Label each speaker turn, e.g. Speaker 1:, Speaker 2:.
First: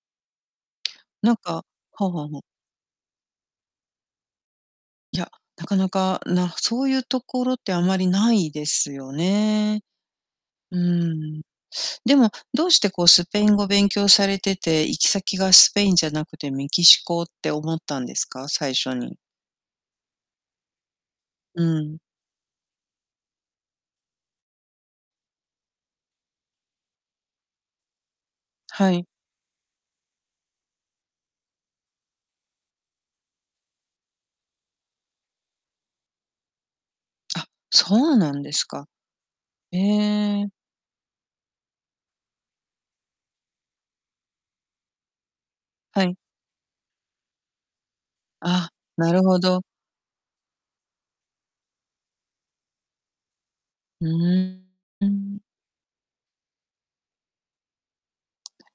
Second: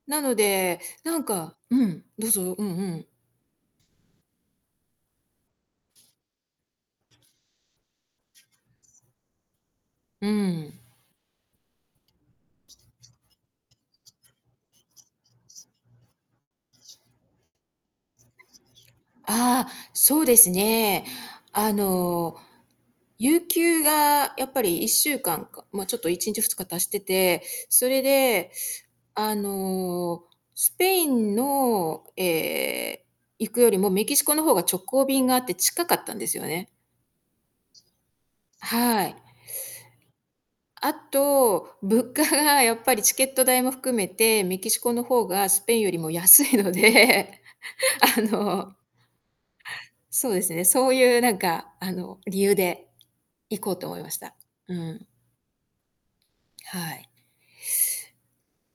Speaker 1: なので、なん
Speaker 2: なんか
Speaker 1: か
Speaker 2: は
Speaker 1: う
Speaker 2: あ
Speaker 1: ん、
Speaker 2: は
Speaker 1: ど
Speaker 2: あ
Speaker 1: う
Speaker 2: はあ。
Speaker 1: ぞ、うんうん。
Speaker 2: いや、なかなか、なそうゆうところってあまりないですよね。
Speaker 1: うん。
Speaker 2: うーん。でも、どうして、こう、スペイン語勉強されてて、行き先がスペインじゃなくてメキシコって思ったんですか？最初に。
Speaker 1: ああ、そうですね。
Speaker 2: う
Speaker 1: あ
Speaker 2: ん。
Speaker 1: の、有給がやっぱり1週間か、ま、ちょっと1日、2日足してて、それで、
Speaker 2: はい。
Speaker 1: あの、スペインの、ええ、行くよりも、メキシコの方が直行便があって近かったんですよね。
Speaker 2: あ、そうなんですか。
Speaker 1: はい。
Speaker 2: ええ。
Speaker 1: あと、物価が、やっぱり、チケット代も含めて、メキシコの方がスペインより
Speaker 2: は
Speaker 1: も
Speaker 2: い。
Speaker 1: 安いので、あ
Speaker 2: あ、
Speaker 1: の
Speaker 2: なるほど。
Speaker 1: そうですね、そうゆうなんか、あの、理由で行こうと思い
Speaker 2: うう
Speaker 1: ました。
Speaker 2: ん。
Speaker 1: う
Speaker 2: う
Speaker 1: ん。
Speaker 2: ーん。
Speaker 1: はい。